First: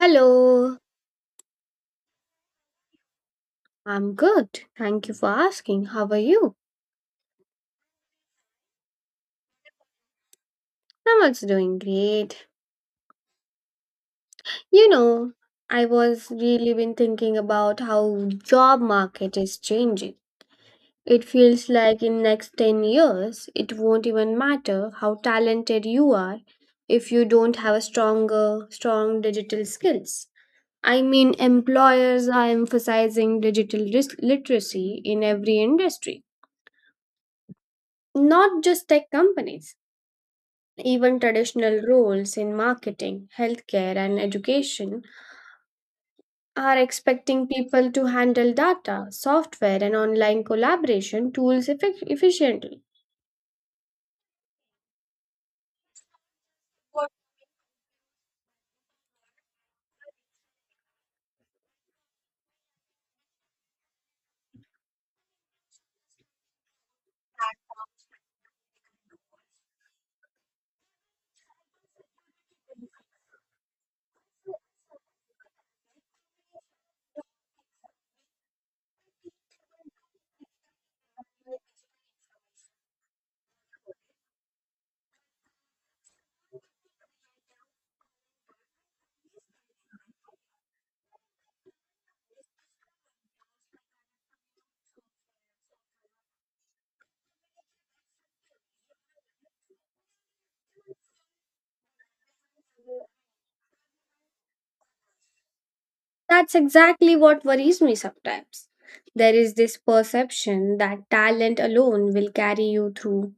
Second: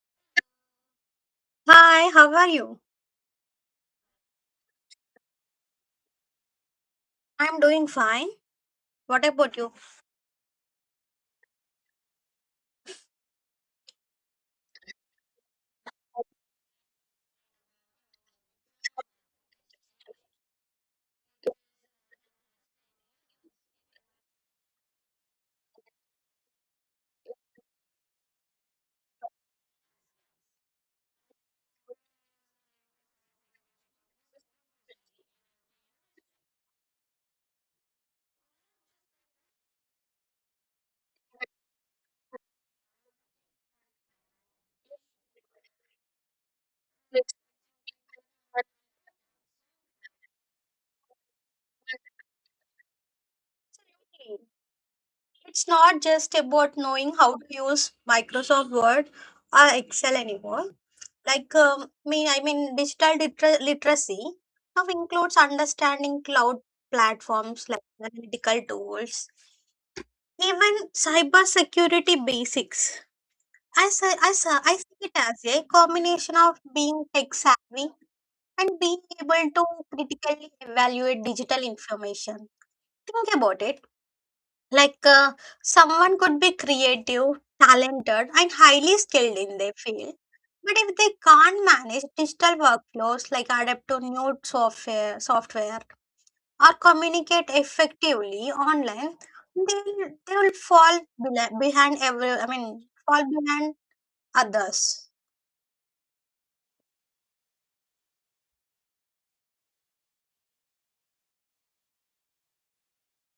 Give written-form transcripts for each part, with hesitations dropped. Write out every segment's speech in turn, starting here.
Hello, Hi, how are you? I'm good. Thank you for asking. How are you? I'm doing fine. What about you? I'm also doing great. You know, I was really been thinking about how job market is changing. It feels like in next 10 years, it won't even matter how talented you are if you don't have a strong digital skills. Employers are emphasizing literacy in every industry, not just tech companies. Even traditional roles in marketing, healthcare, and education are expecting people to handle data, software, and online collaboration tools efficiently. Absolutely. It's not just about knowing how to use Microsoft Word or Excel anymore. I mean, digital literacy now includes understanding cloud platforms like analytical tools, even cybersecurity basics. I see it as a combination of being tech savvy and being able to critically evaluate digital information. Think about it. Like uh, Someone could be creative, talented, and highly skilled in their field. But if they can't manage digital workflows like adapt to new software or communicate effectively online, they will fall bela- behind every, I mean, fall behind others. That's exactly what worries me sometimes. There is this perception that talent alone will carry you through,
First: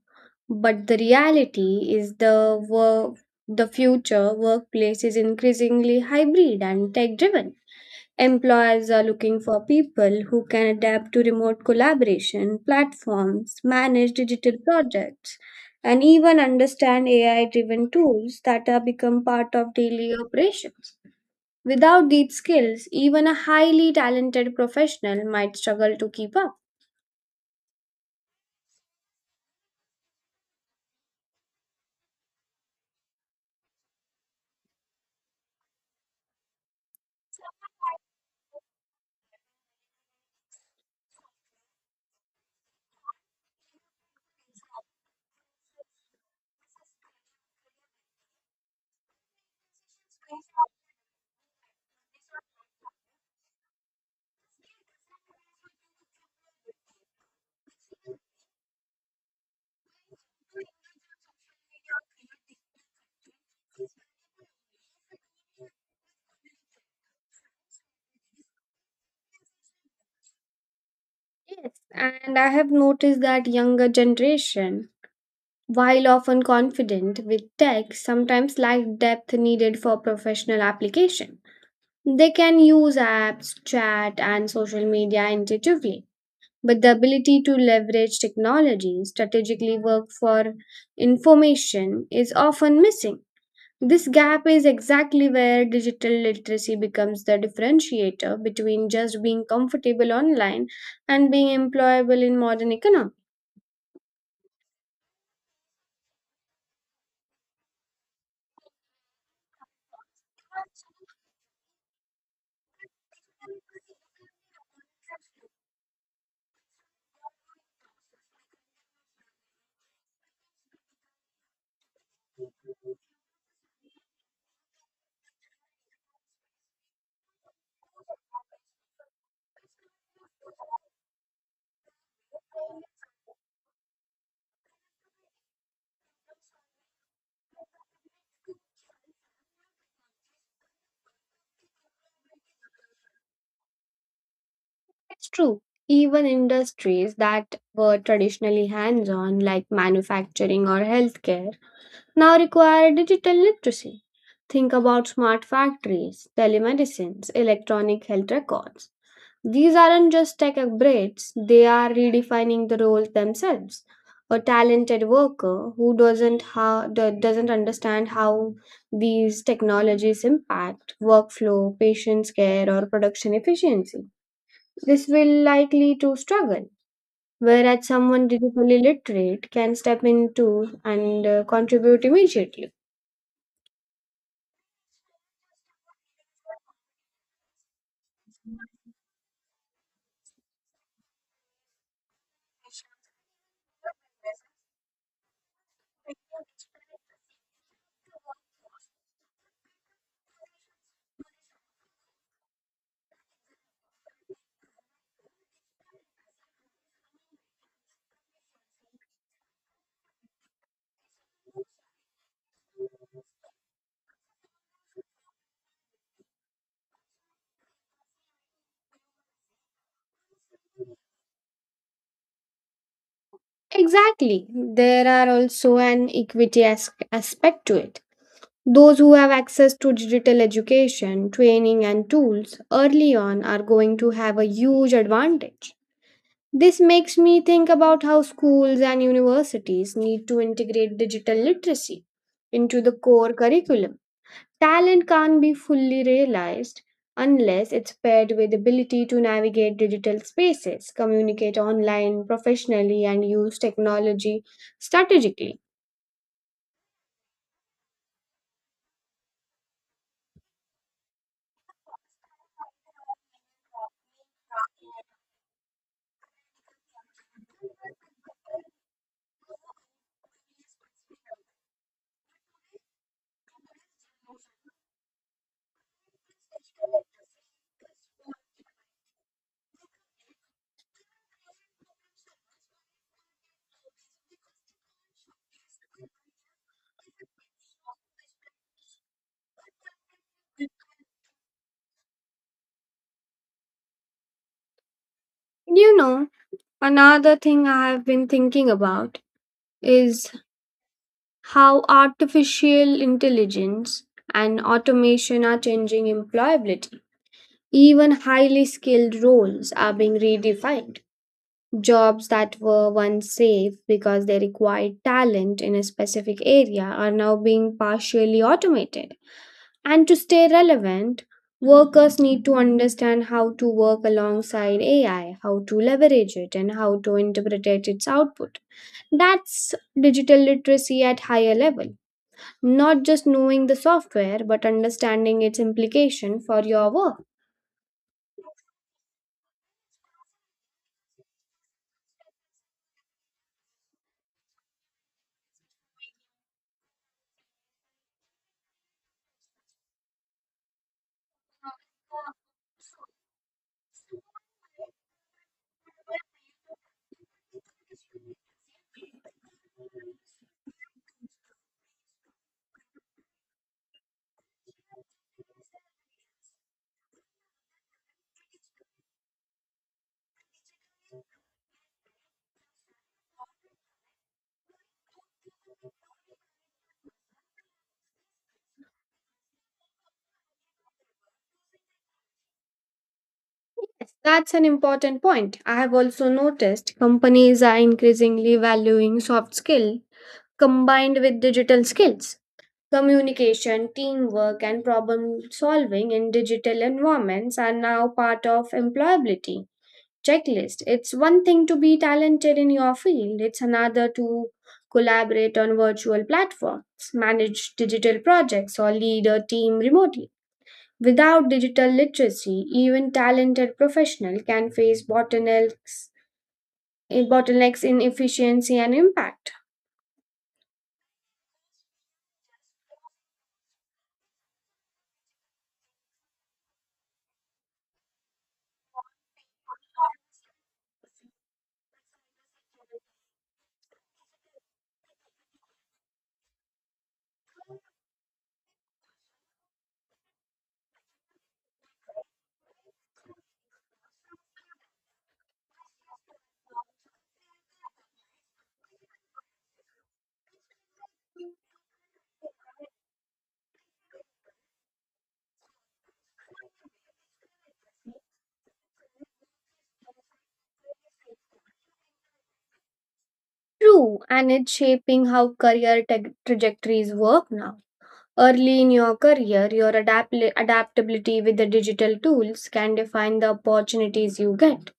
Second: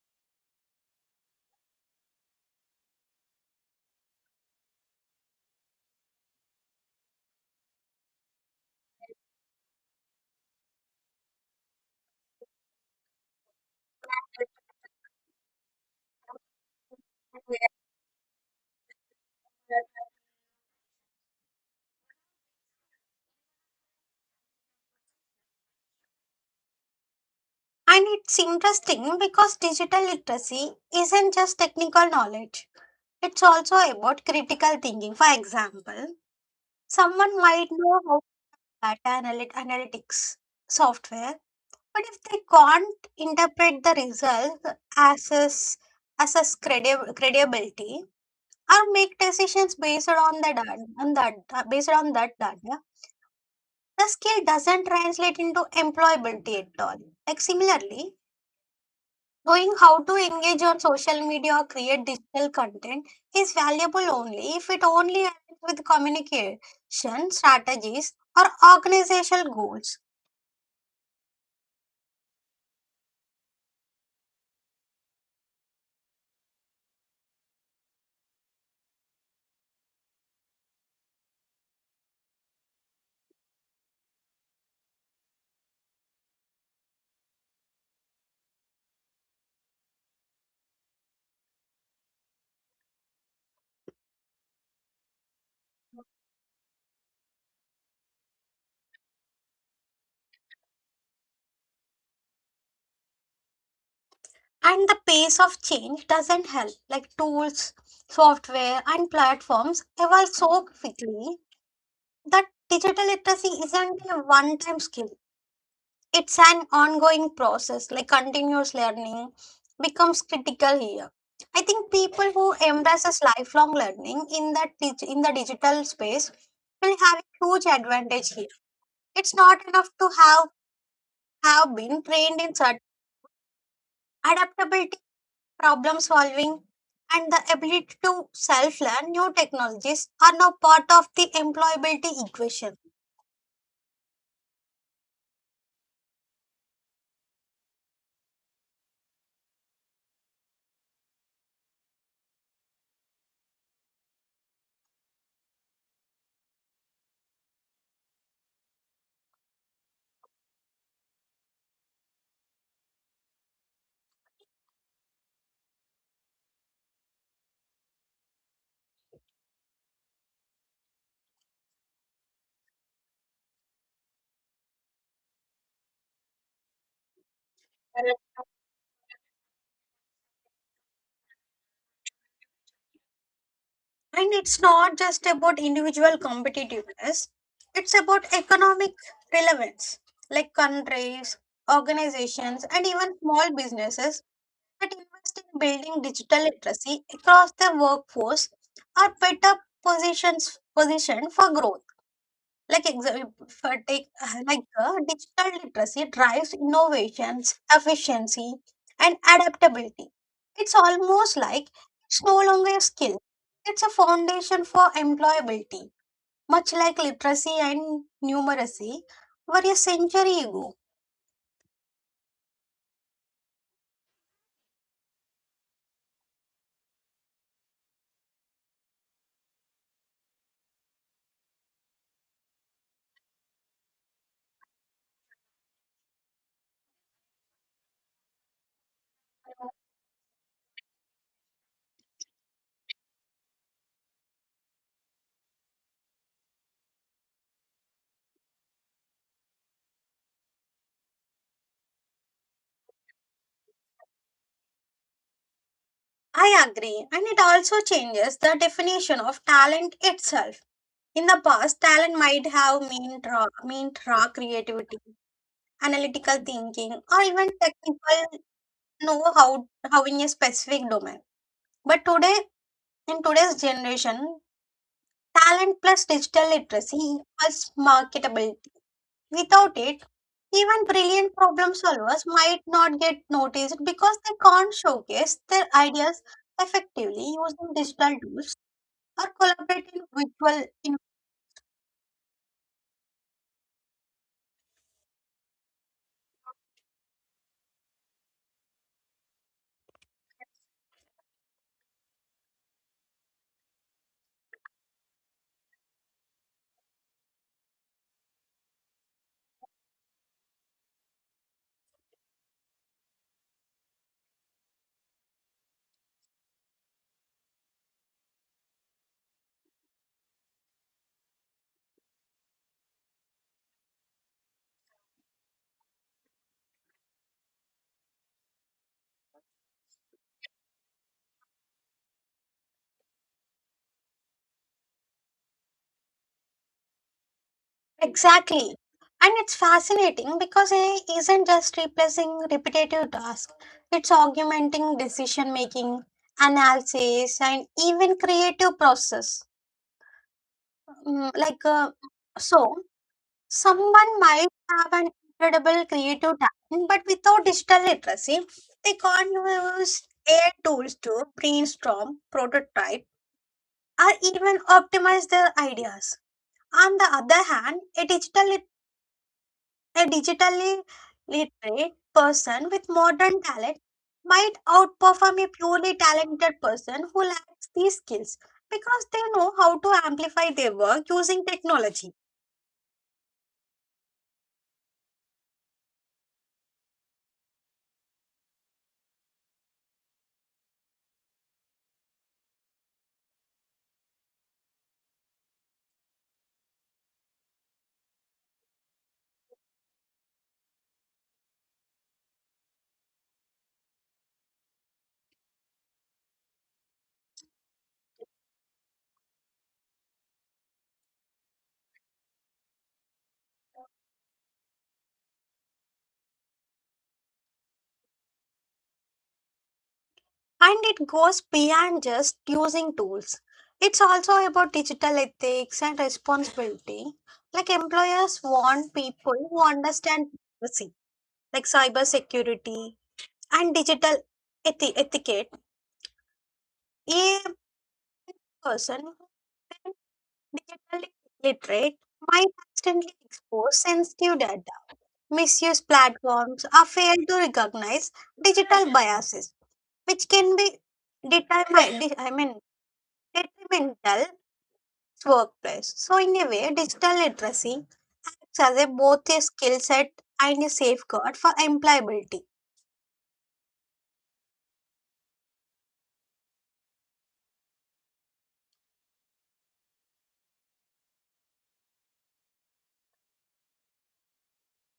but the reality is the future workplace is increasingly hybrid and tech driven. Employers are looking for people who can adapt to remote collaboration platforms, manage digital projects, and even understand AI driven tools that have become part of daily operations. Without these skills, even a highly talented professional might struggle to keep up. And it's interesting because digital literacy isn't just technical knowledge, it's also about critical thinking. For example, someone might know how data analytics software, but if they can't interpret the results, assess, assess credibility, or make decisions based on the data, on that, based on that data, the skill doesn't translate into employability at all. Like similarly, knowing how to engage on social media or create digital content is valuable only if it only aligns with communication strategies or organizational goals. Yes, and I have noticed that younger generation, while often confident with tech, sometimes lack depth needed for professional application. They can use apps, chat, and social media intuitively, but the ability to leverage technology strategically work for information is often missing. This gap is exactly where digital literacy becomes the differentiator between just being comfortable online and being employable in modern economy. And the pace of change doesn't help, like tools, software, and platforms evolve so quickly that digital literacy isn't a one time skill. It's an ongoing process, like continuous learning becomes critical here. I think people who embraces lifelong learning in the digital space will have a huge advantage here. It's not enough to have been trained in certain adaptability, problem solving, and the ability to self learn new technologies are now part of the employability equation. It's true. Even industries that were traditionally hands on, like manufacturing or healthcare, now require digital literacy. Think about smart factories, telemedicines, electronic health records. These aren't just tech upgrades, they are redefining the roles themselves. A talented worker who doesn't understand how these technologies impact workflow, patient care, or production efficiency. This will likely to struggle. Whereas someone digitally literate can step into and contribute immediately. And it's not just about individual competitiveness, it's about economic relevance, like countries, organizations, and even small businesses that invest in building digital literacy across their workforce are better positions positioned for growth. Like exa- for take like Digital literacy drives innovations, efficiency, and adaptability. It's almost like it's no longer a skill; it's a foundation for employability. Much like literacy and numeracy were a century ago. Exactly. There are also an aspect to it. Those who have access to digital education, training, and tools early on are going to have a huge advantage. This makes me think about how schools and universities need to integrate digital literacy into the core curriculum. Talent can't be fully realized unless it's paired with ability to navigate digital spaces, communicate online professionally and use technology strategically. I agree, and it also changes the definition of talent itself. In the past, talent might have meant raw creativity, analytical thinking, or even technical know how in a specific domain. But today, in today's generation, talent plus digital literacy equals marketability. Without it, even brilliant problem solvers might not get noticed because they can't showcase their ideas effectively using digital tools or collaborating virtual. You know, another thing I have been thinking about is how artificial intelligence and automation are changing employability. Even highly skilled roles are being redefined. Jobs that were once safe because they required talent in a specific area are now being partially automated. And to stay relevant, workers need to understand how to work alongside AI, how to leverage it, and how to interpret its output. That's digital literacy at higher level, not just knowing the software but understanding its implication for your work. Exactly. And it's fascinating because AI isn't just replacing repetitive tasks, it's augmenting decision making, analysis, and even creative process. Mm, Like, uh, so someone might have an incredible creative talent, but without digital literacy, they can't use AI tools to brainstorm, prototype, or even optimize their ideas. On the other hand, a digitally literate person with modern talent might outperform a purely talented person who lacks these skills because they know how to amplify their work using technology. That's an important point. I have also noticed companies are increasingly valuing soft skill combined with digital skills. Communication, teamwork, and problem solving in digital environments are now part of employability checklist. It's one thing to be talented in your field, it's another to collaborate on virtual platforms, manage digital projects, or lead a team remotely. Without digital literacy, even talented professionals can face bottlenecks, bottlenecks in efficiency and impact. And it goes beyond just using tools. It's also about digital ethics and responsibility. Like employers want people who understand privacy, like cybersecurity and digital etiquette. A person digitally literate might accidentally expose sensitive data, misuse platforms, or fail to recognize digital biases, which can be determined, I mean, detrimental to workplace. So, in a way, digital literacy acts as a, both a skill set and a safeguard for employability. True, and it's shaping how trajectories work now. Early in your career, your adaptability with the digital tools can define the opportunities you get.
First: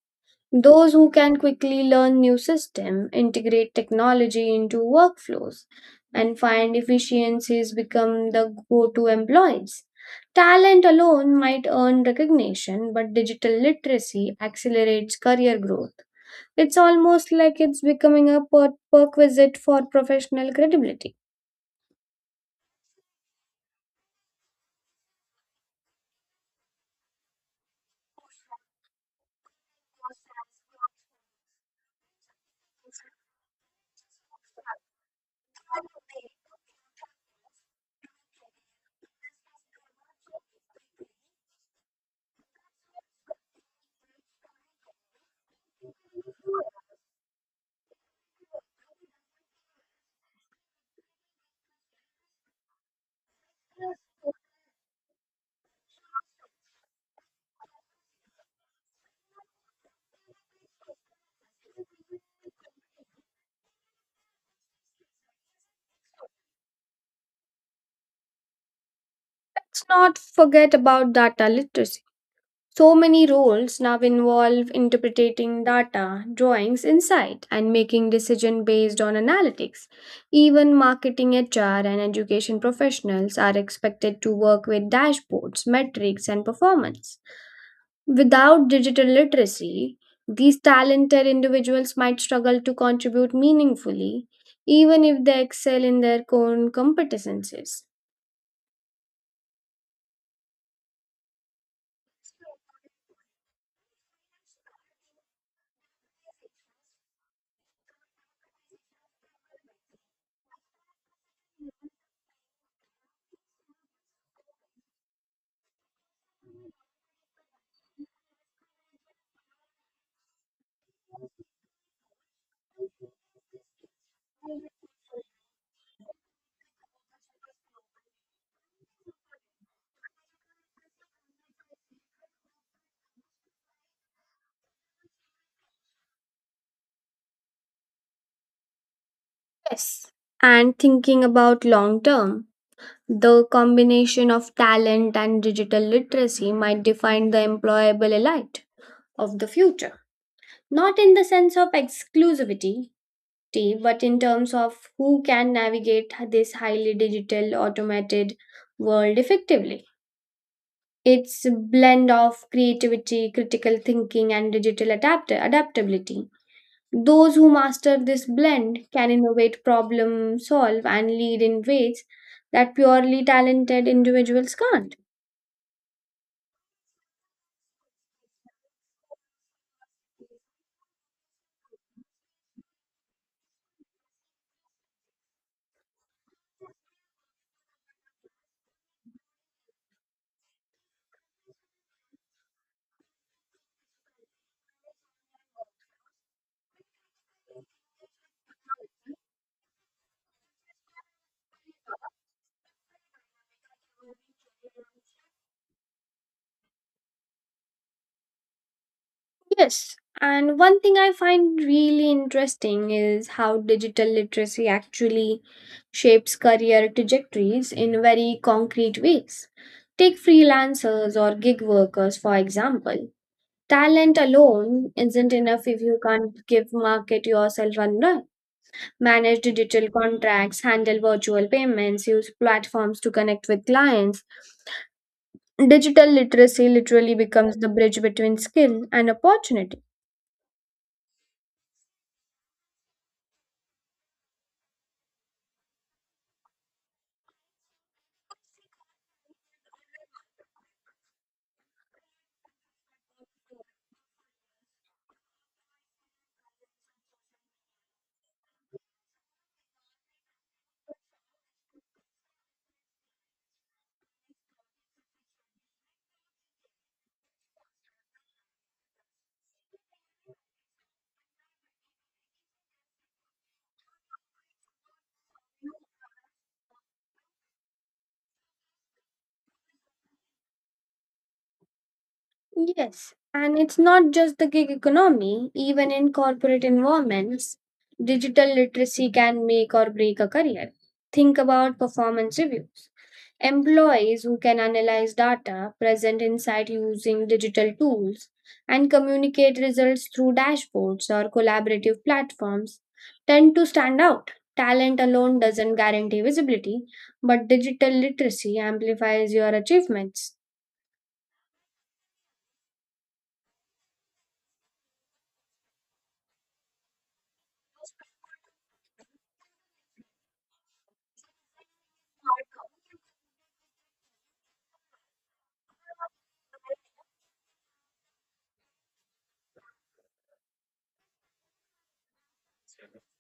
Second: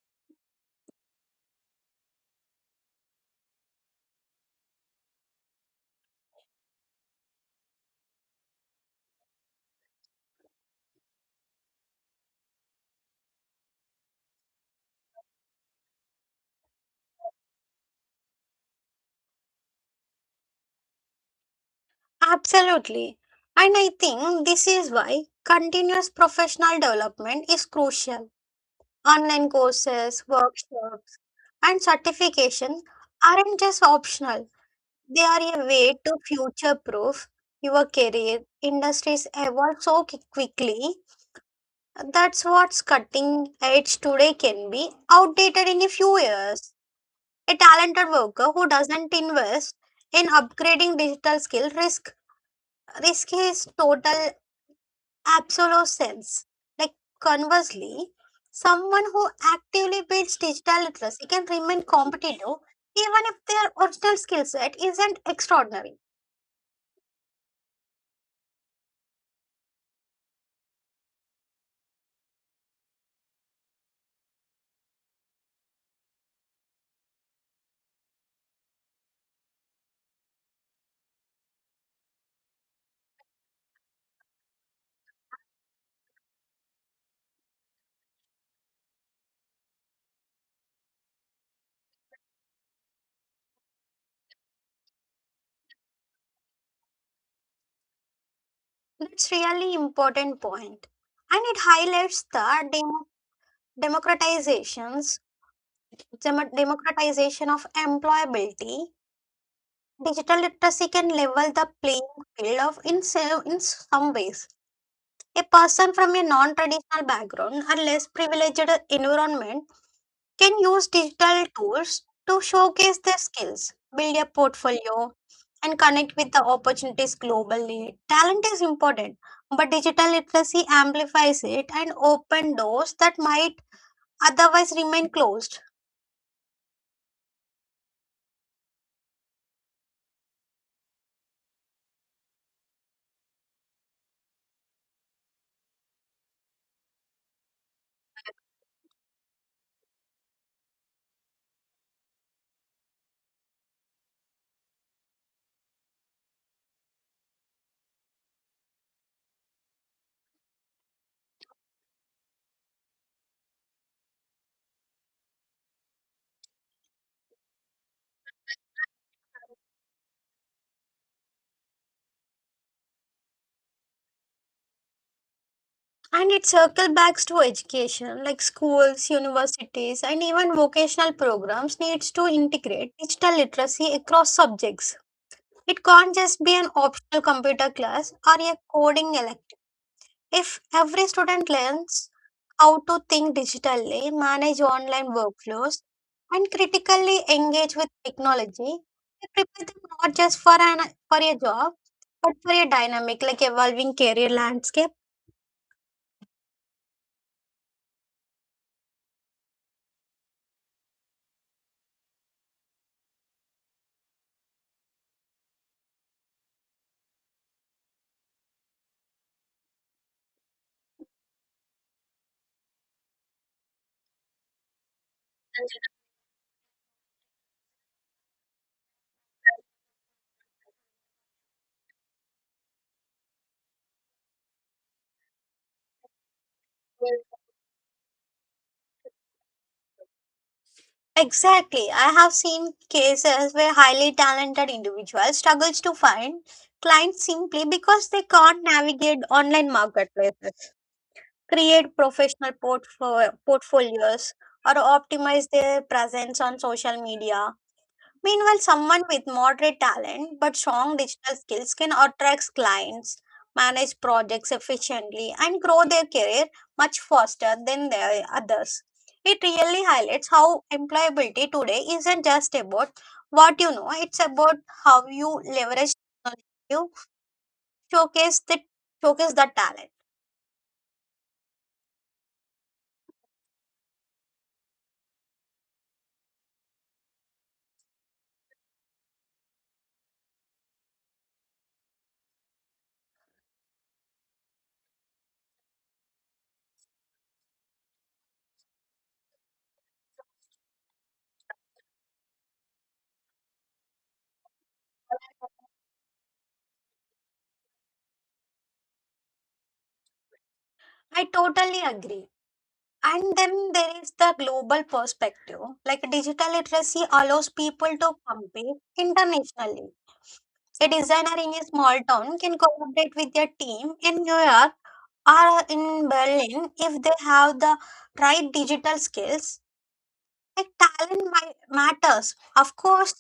Those who can quickly learn new system, integrate technology into workflows, and find efficiencies become the go-to employees. Talent alone might earn recognition, but digital literacy accelerates career growth. It's almost like it's becoming a perquisite for professional credibility. Absolutely. And I think this is why continuous professional development is crucial. Online courses, workshops, and certification aren't just optional, they are a way to future proof your career. Industries evolve so quickly. That's what's cutting edge today can be outdated in a few years. A talented worker who doesn't invest in upgrading digital skill risk risk his total absolute sense. Like conversely, someone who actively builds digital literacy can remain competitive even if their original skill set isn't extraordinary. Let's not forget about data literacy. So many roles now involve interpreting data, drawings insight, and making decision based on analytics. Even marketing, HR, and education professionals are expected to work with dashboards, metrics, and performance. Without digital literacy, these talented individuals might struggle to contribute meaningfully, even if they excel in their core competencies. That's really important point. And it highlights the democratizations, democratization of employability. Digital literacy can level the playing field in some ways. A person from a non-traditional background or less privileged environment can use digital tools to showcase their skills, build a portfolio, and connect with the opportunities globally. Talent is important, but digital literacy amplifies it and open doors that might otherwise remain closed. Yes. And thinking about long term, the combination of talent and digital literacy might define the employable elite of the future. Not in the sense of exclusivity, but in terms of who can navigate this highly digital, automated world effectively. It's a blend of creativity, critical thinking, and digital adaptability. Those who master this blend can innovate, problem solve, and lead in ways that purely talented individuals can't. And it circles back to education, like schools, universities, and even vocational programs needs to integrate digital literacy across subjects. It can't just be an optional computer class or a coding elective. If every student learns how to think digitally, manage online workflows, and critically engage with technology, it prepare them not just for an for a job, but for a dynamic, like evolving career landscape. Yes, and one thing I find really interesting is how digital literacy actually shapes career trajectories in very concrete ways. Take freelancers or gig workers, for example. Talent alone isn't enough if you can't give market yourself and run. Manage digital contracts, handle virtual payments, use platforms to connect with clients. Digital literacy literally becomes the bridge between skill and opportunity. Exactly. I have seen cases where highly talented individuals struggles to find clients simply because they can't navigate online marketplaces, create professional portfolios, or optimize their presence on social media. Meanwhile, someone with moderate talent but strong digital skills can attract clients, manage projects efficiently, and grow their career much faster than the others. It really highlights how employability today isn't just about what you know, it's about how you leverage you showcase the talent. Yes, and it's not just the gig economy, even in corporate environments, digital literacy can make or break a career. Think about performance reviews. Employees who can analyze data, present insight using digital tools, and communicate results through dashboards or collaborative platforms tend to stand out. Talent alone doesn't guarantee visibility, but digital literacy amplifies your achievements. I totally agree. And then there is the global perspective. Like digital literacy allows people to compete internationally. A designer in a small town can collaborate with their team in New York or in Berlin if they have the right digital skills like talent matters, of course,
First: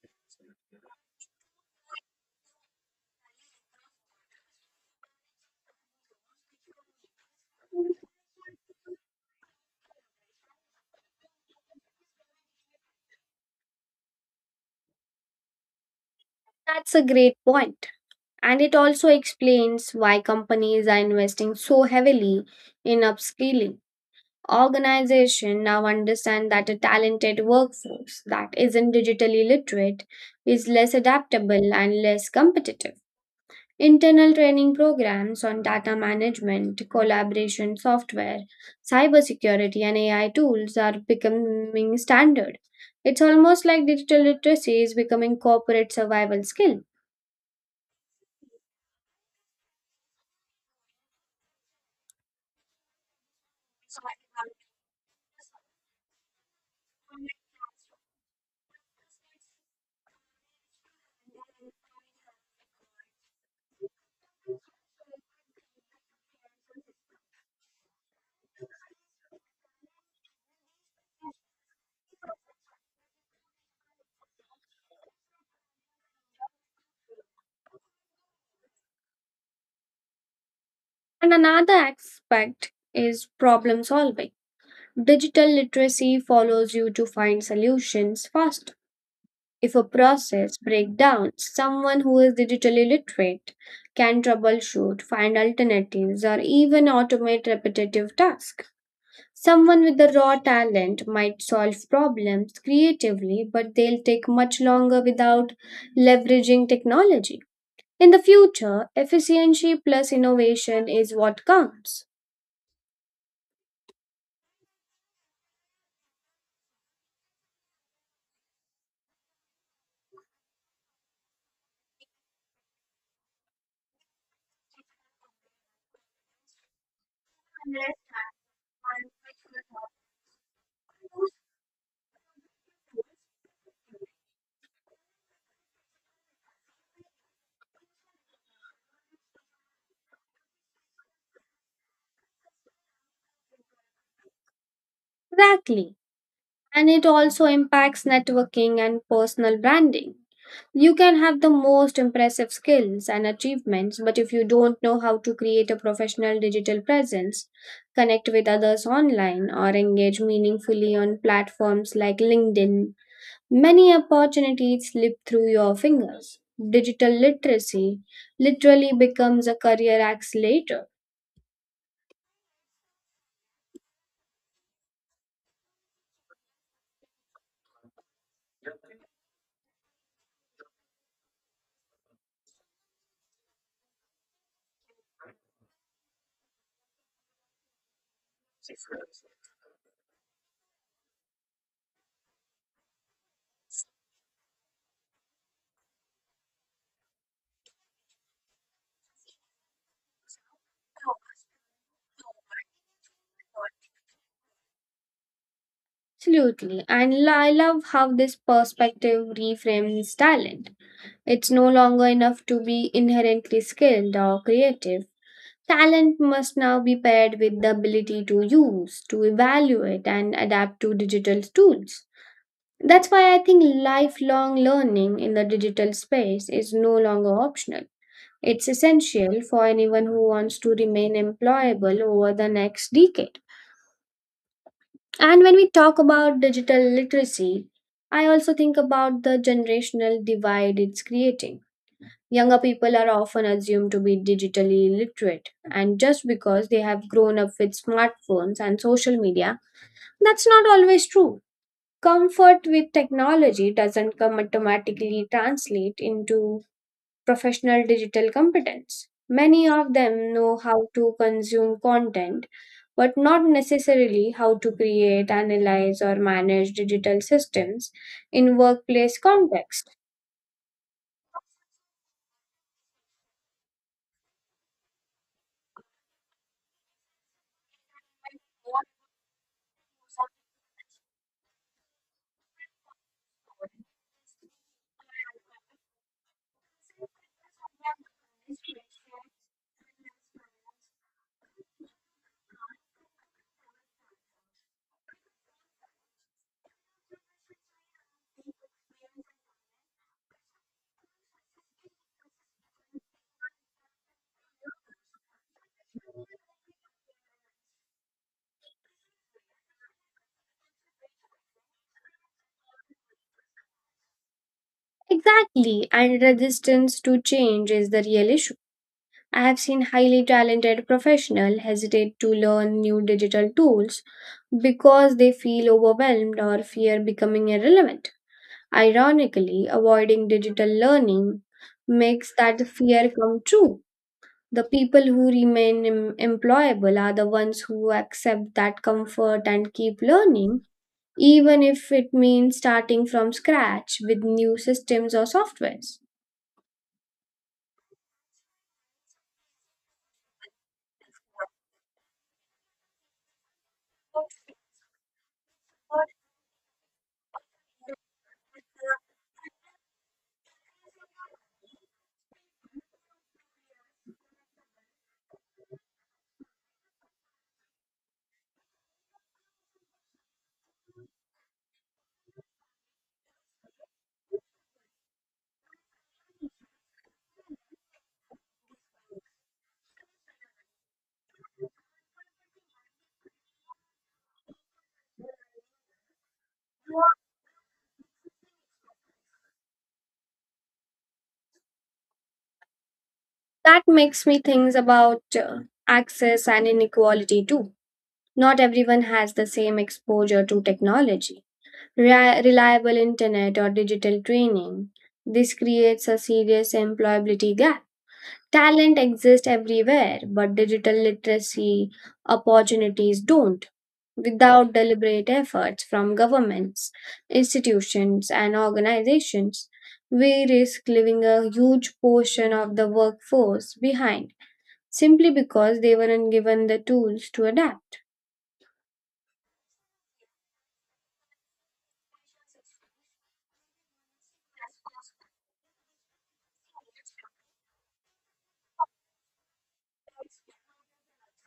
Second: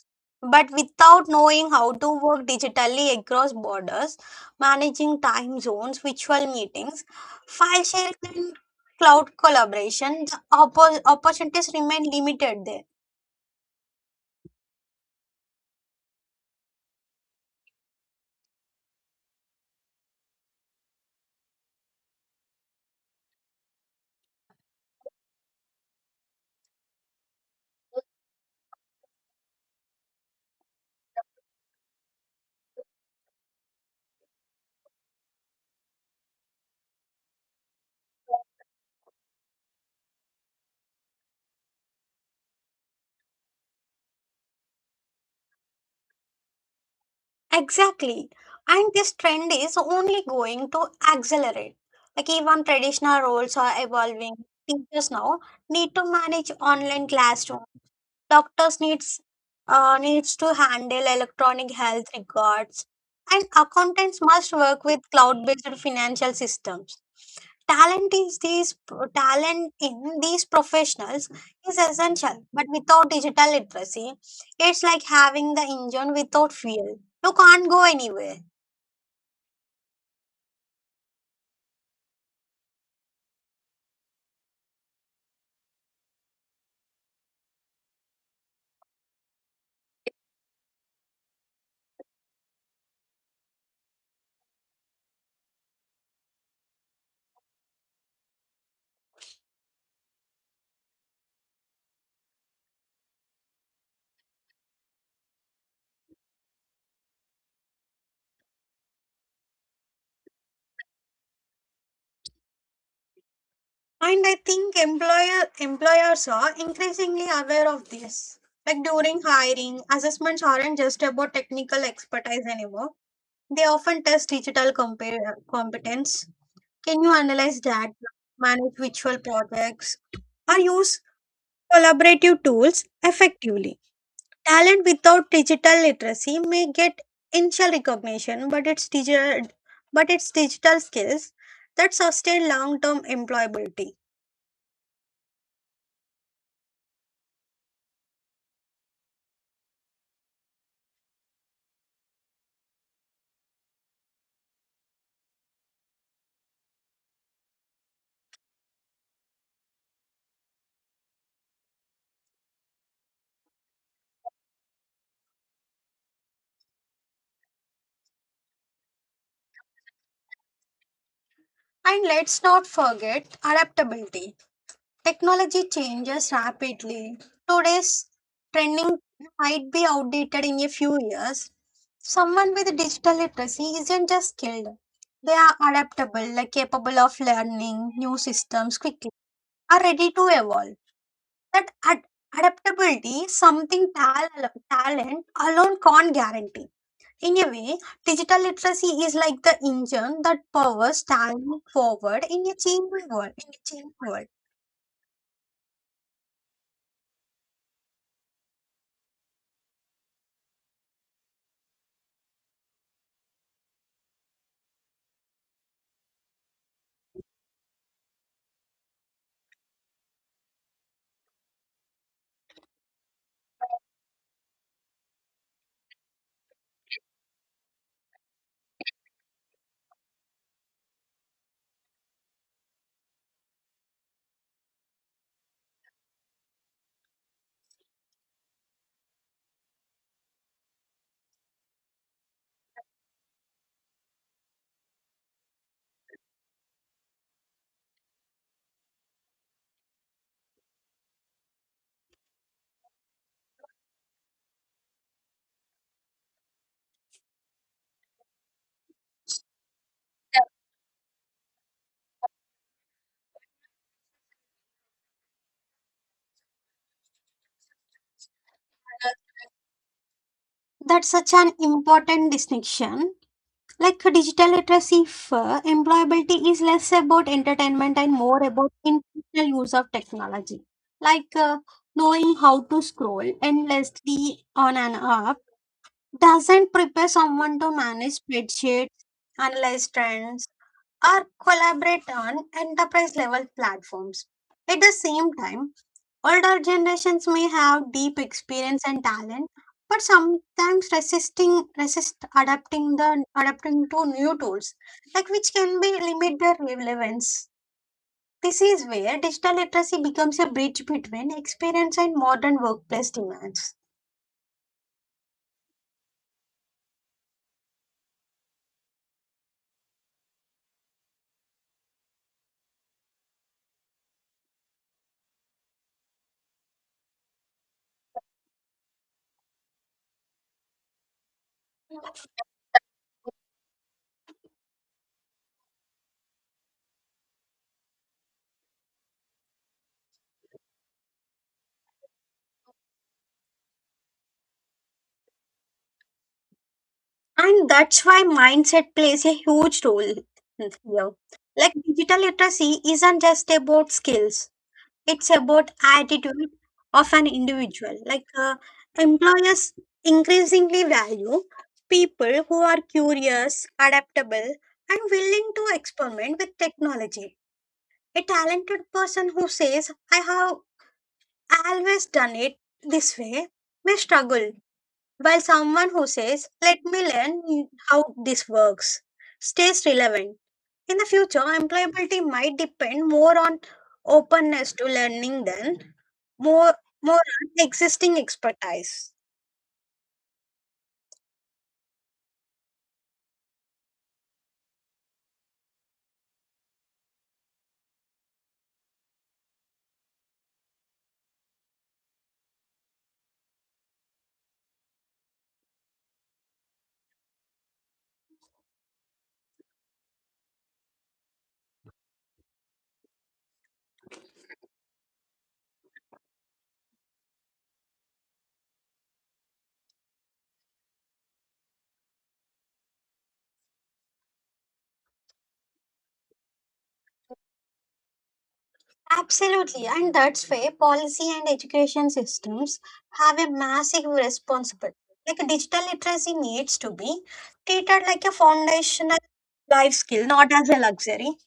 but without knowing how to work digitally across borders, managing time zones, virtual meetings, file sharing, and cloud collaboration, the opportunities remain limited there. That's a great point. And it also explains why companies are investing so heavily in upskilling. Organizations now understand that a talented workforce that isn't digitally literate is less adaptable and less competitive. Internal training programs on data management, collaboration software, cybersecurity, and AI tools are becoming standard. It's almost like digital literacy is becoming corporate survival skill. Exactly. And this trend is only going to accelerate. Like even traditional roles are evolving. Teachers now need to manage online classrooms, doctors needs to handle electronic health records, and accountants must work with cloud-based financial systems. talent is these Talent in these professionals is essential, but without digital literacy it's like having the engine without fuel, you can't go anywhere. And another aspect is problem solving. Digital literacy follows you to find solutions faster. If a process breaks down, someone who is digitally literate can troubleshoot, find alternatives, or even automate repetitive tasks. Someone with the raw talent might solve problems creatively, but they'll take much longer without leveraging technology. In the future, efficiency plus innovation is what counts. And i think employer employers are increasingly aware of this, like during hiring assessments aren't just about technical expertise anymore. They often test digital competence. Can you analyze data, manage virtual projects, or use collaborative tools effectively? Talent without digital literacy may get initial recognition, but it's digital skills that sustain long-term employability. Exactly. And it also impacts networking and personal branding. You can have the most impressive skills and achievements, but if you don't know how to create a professional digital presence, connect with others online, or engage meaningfully on platforms like LinkedIn, many opportunities slip through your fingers. Digital literacy literally becomes a career accelerator. And let's not forget adaptability. Technology changes rapidly. Today's trending might be outdated in a few years. Someone with digital literacy isn't just skilled, they are adaptable, like capable of learning new systems quickly, are ready to evolve. That ad- Adaptability is something talent alone can't guarantee. In a way, digital literacy is like the engine that powers talent forward in a changing world. In a changing world. Absolutely. And I love how this perspective reframes talent. It's no longer enough to be inherently skilled or creative. Talent must now be paired with the ability to use, to evaluate, and adapt to digital tools. That's why I think lifelong learning in the digital space is no longer optional. It's essential for anyone who wants to remain employable over the next decade. And when we talk about digital literacy, I also think about the generational divide it's creating. Younger people are often assumed to be digitally illiterate, and just because they have grown up with smartphones and social media, that's not always true. Comfort with technology doesn't come automatically translate into professional digital competence. Many of them know how to consume content, but not necessarily how to create, analyze, or manage digital systems in workplace contexts. That's such an important distinction. Like digital literacy for employability is less about entertainment and more about intentional use of technology. Like uh, Knowing how to scroll endlessly on an app doesn't prepare someone to manage spreadsheets, analyze trends, or collaborate on enterprise level platforms. At the same time, older generations may have deep experience and talent, but sometimes resist adapting to new tools, like which can be limit their relevance. This is where digital literacy becomes a bridge between experience and modern workplace demands. Exactly, and resistance to change is the real issue. I have seen highly talented professionals hesitate to learn new digital tools because they feel overwhelmed or fear becoming irrelevant. Ironically, avoiding digital learning makes that fear come true. The people who remain employable are the ones who accept that comfort and keep learning, even if it means starting from scratch with new systems or softwares. And that's why mindset plays a huge role here. Like digital literacy isn't just about skills, it's about attitude of an individual, employers increasingly value people who are curious, adaptable, and willing to experiment with technology. A talented person who says I have always done it this way may struggle, while someone who says let me learn how this works stays relevant. In the future, employability might depend more on openness to learning than more more on existing expertise. That makes me think about access and inequality too. Not everyone has the same exposure to technology, reliable internet, or digital training. This creates a serious employability gap. Talent exists everywhere, but digital literacy opportunities don't. Without deliberate efforts from governments, institutions, and organizations, we risk leaving a huge portion of the workforce behind simply because they weren't given the tools to adapt. Absolutely, and that's why policy and education systems have a massive responsibility. Like digital literacy needs to be treated like a foundational life skill, not as a luxury.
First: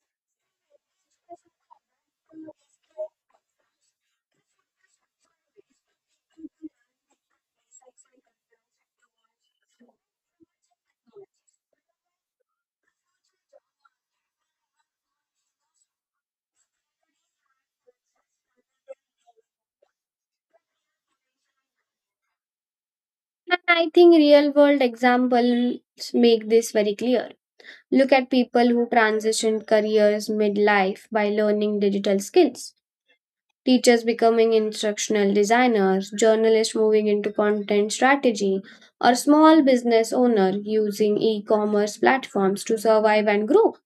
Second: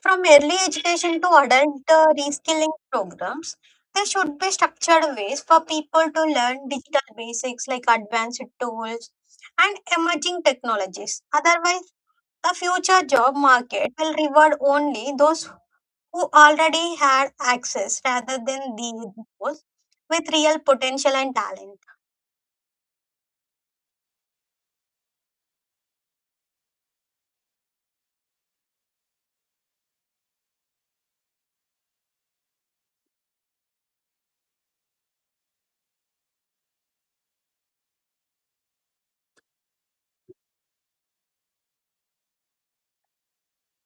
From early education to adult reskilling programs, there should be structured ways for people to learn digital basics like advanced tools and emerging technologies. Otherwise, the future job market will reward only those who already had access rather than those with real potential and talent. And I think real world examples make this very clear. Look at people who transitioned careers midlife by learning digital skills. Teachers becoming instructional designers, journalists moving into content strategy, or small business owner using e-commerce platforms to survive and grow.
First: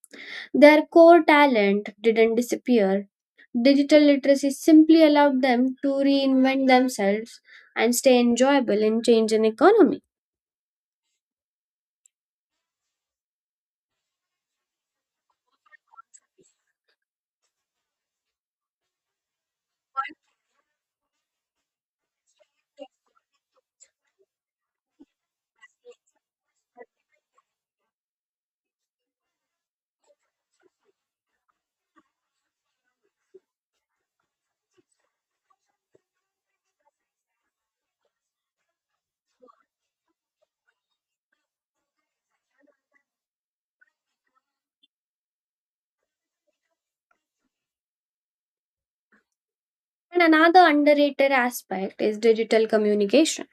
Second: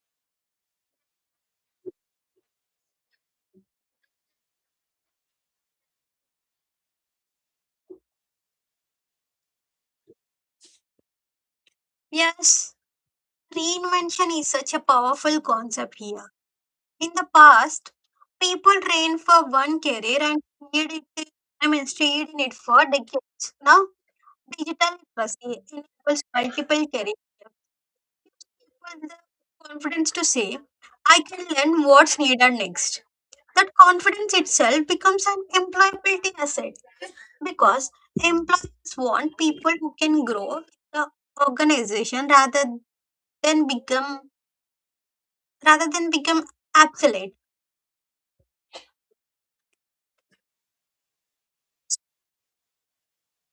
Their core talent didn't disappear. Digital literacy simply allowed them to reinvent themselves and stay enjoyable in changing economy. Yes, reinvention is such a powerful concept here. In the past, people trained for one career and stayed in it for decades. Now, digital literacy enables multiple careers. People the confidence to say, I can learn what's needed next. That confidence itself becomes an employability asset because employers want people who can grow the organization than become rather than become obsolete. And another underrated aspect is digital communication.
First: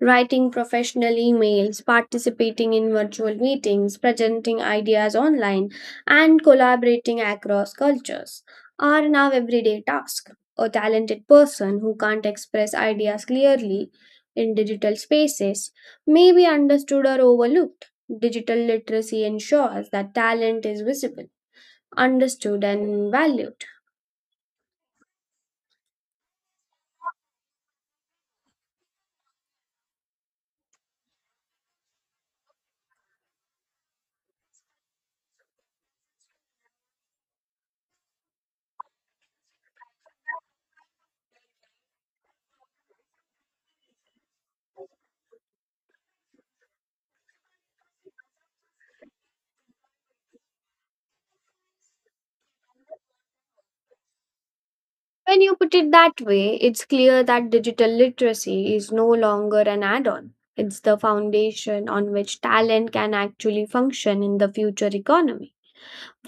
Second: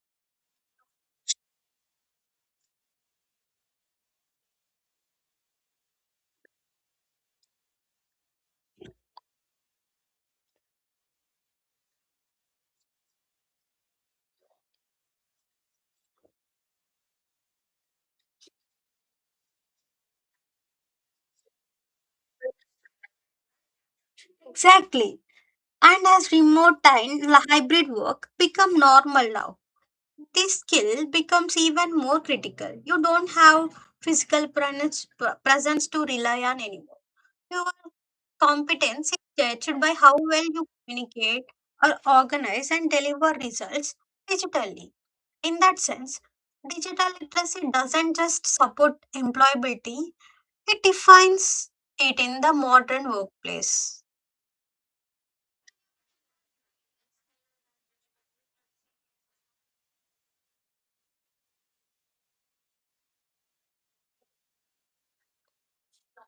Writing professional emails, participating in virtual meetings, presenting ideas online, and collaborating across cultures are now everyday tasks. A talented person who can't express ideas clearly in digital spaces may be understood or overlooked. Digital literacy ensures that talent is visible, understood, and valued. Exactly. And as remote and hybrid work become normal now, this skill becomes even more critical. You don't have physical presence to rely on anymore. Your competence is judged by how well you communicate or organize and deliver results digitally. In that sense, digital literacy doesn't just support employability, it defines it in the modern workplace. When you put it that way, it's clear that digital literacy is no longer an add on. It's the foundation on which talent can actually function in the future economy.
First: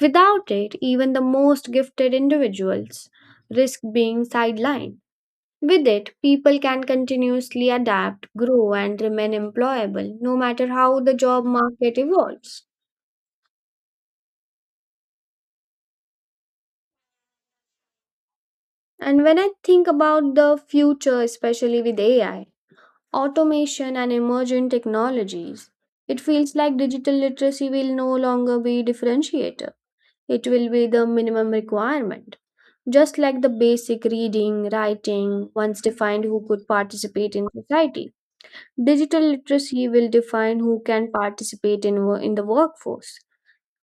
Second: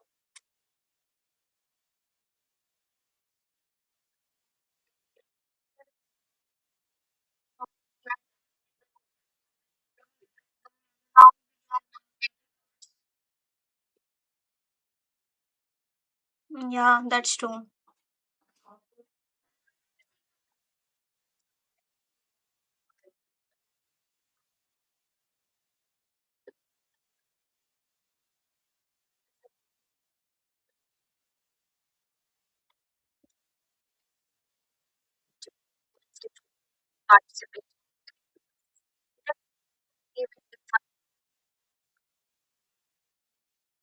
Without it, even the most gifted individuals risk being sidelined. With it, people can continuously adapt, grow, and remain employable no matter how the job market evolves. Yeah, that's true. And when I think about the future, especially with AI, automation, and emergent technologies. It feels like digital literacy will no longer be differentiator. It will be the minimum requirement. Just like the basic reading, writing once defined who could participate in society, digital literacy will define who can participate in, in the workforce.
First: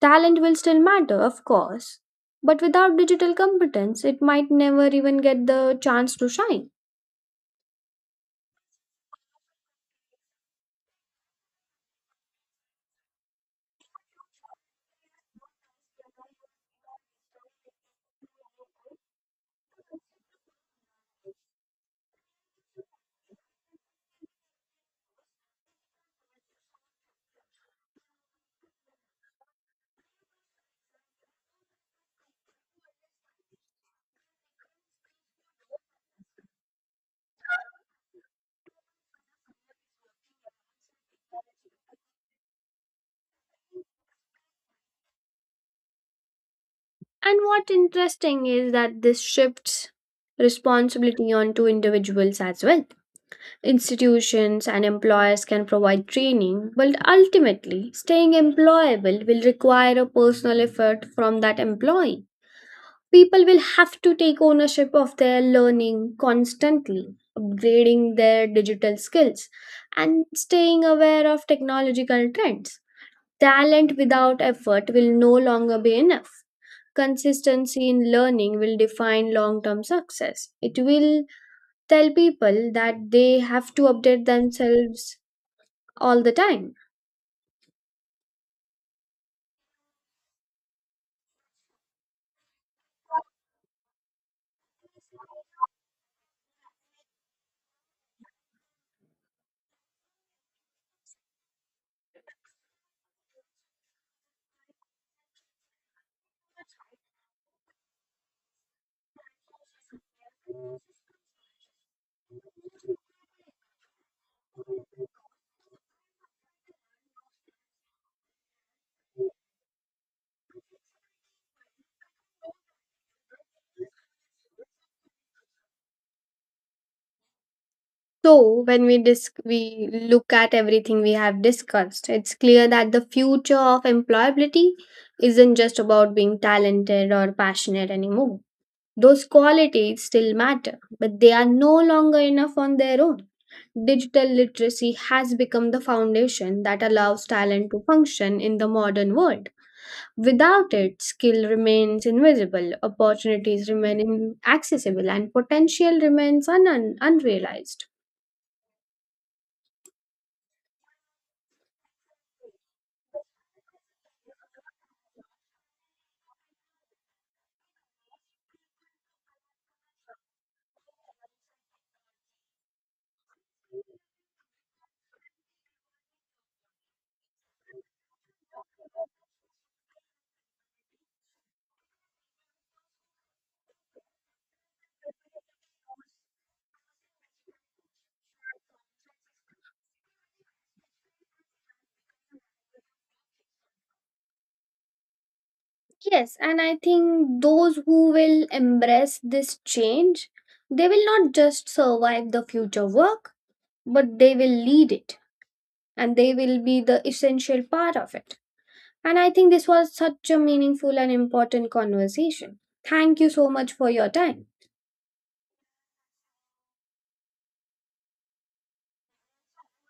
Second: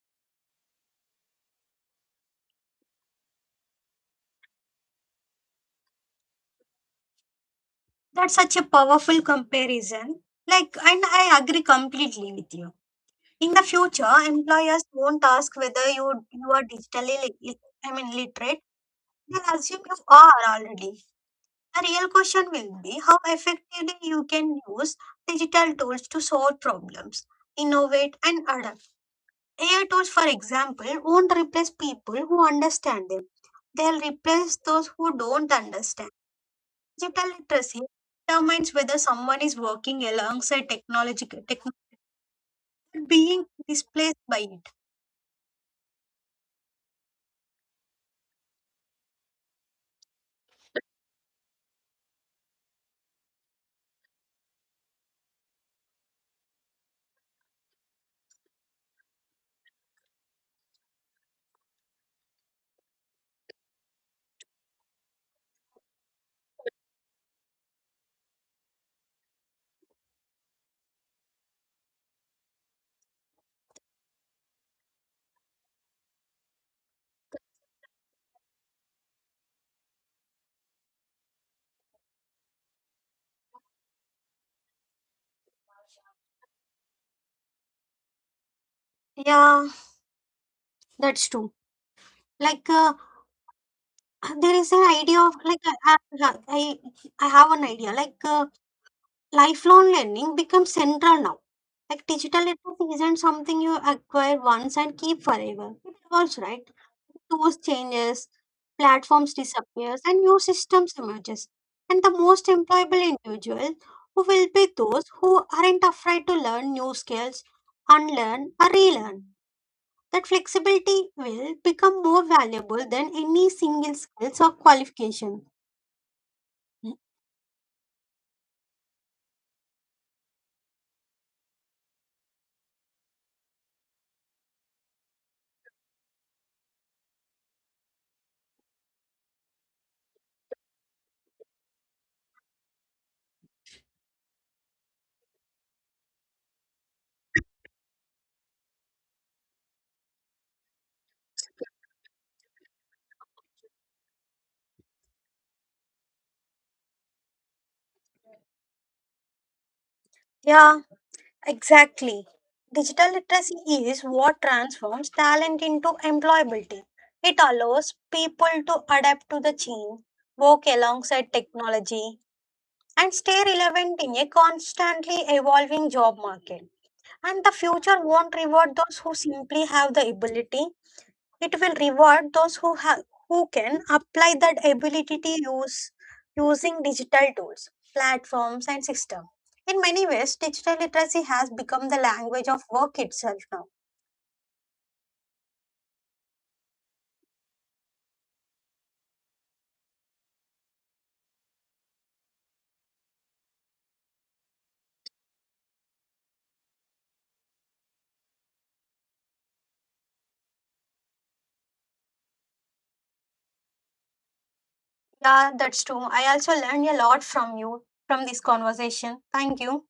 Talent will still matter, of course, but without digital competence, it might never even get the chance to shine. That's such a powerful comparison. Like, and I agree completely with you. In the future, employers won't ask whether you you are digitally, lit- lit- I mean, literate. They'll assume you are already. The real question will be how effectively you can use digital tools to solve problems, innovate, and adapt. AI tools, for example, won't replace people who understand them. They'll replace those who don't understand. Digital literacy determines whether someone is working alongside technology, being displaced by it. And what interesting is that this shifts responsibility onto individuals as well. Institutions and employers can provide training, but ultimately, staying employable will require a personal effort from that employee. People will have to take ownership of their learning constantly, upgrading their digital skills, and staying aware of technological trends. Talent without effort will no longer be enough. Consistency in learning will define long term success. It will tell people that they have to update themselves all the time. Yeah, that's true. Like uh, there is an idea of like I I I have an idea Lifelong learning becomes central now. Like digital literacy isn't something you acquire once and keep forever. It evolves, right? Tools changes, platforms disappears, and new systems emerges. And the most employable individuals who will be those who aren't afraid to learn new skills, unlearn or relearn. That flexibility will become more valuable than any single skills or qualification. So, when we look at everything we have discussed, it's clear that the future of employability isn't just about being talented or passionate anymore. Those qualities still matter, but they are no longer enough on their own. Digital literacy has become the foundation that allows talent to function in the modern world. Without it, skill remains invisible, opportunities remain inaccessible, and potential remains unrealized. Yeah. Exactly. Digital literacy is what transforms talent into employability. It allows people to adapt to the change, work alongside technology, and stay relevant in a constantly evolving job market. And the future won't reward those who simply have the ability, it will reward those who can apply that ability to use using digital tools, platforms, and system. In many ways, digital literacy has become the language of work itself now. Yes, and I think those who will embrace this change, they will not just survive the future work, but they will lead it. And they will be the essential part of it. And I think this was such a meaningful and important conversation. Thank you so much for your time. Yeah, that's true. I also learned a lot from you from this conversation. Thank you.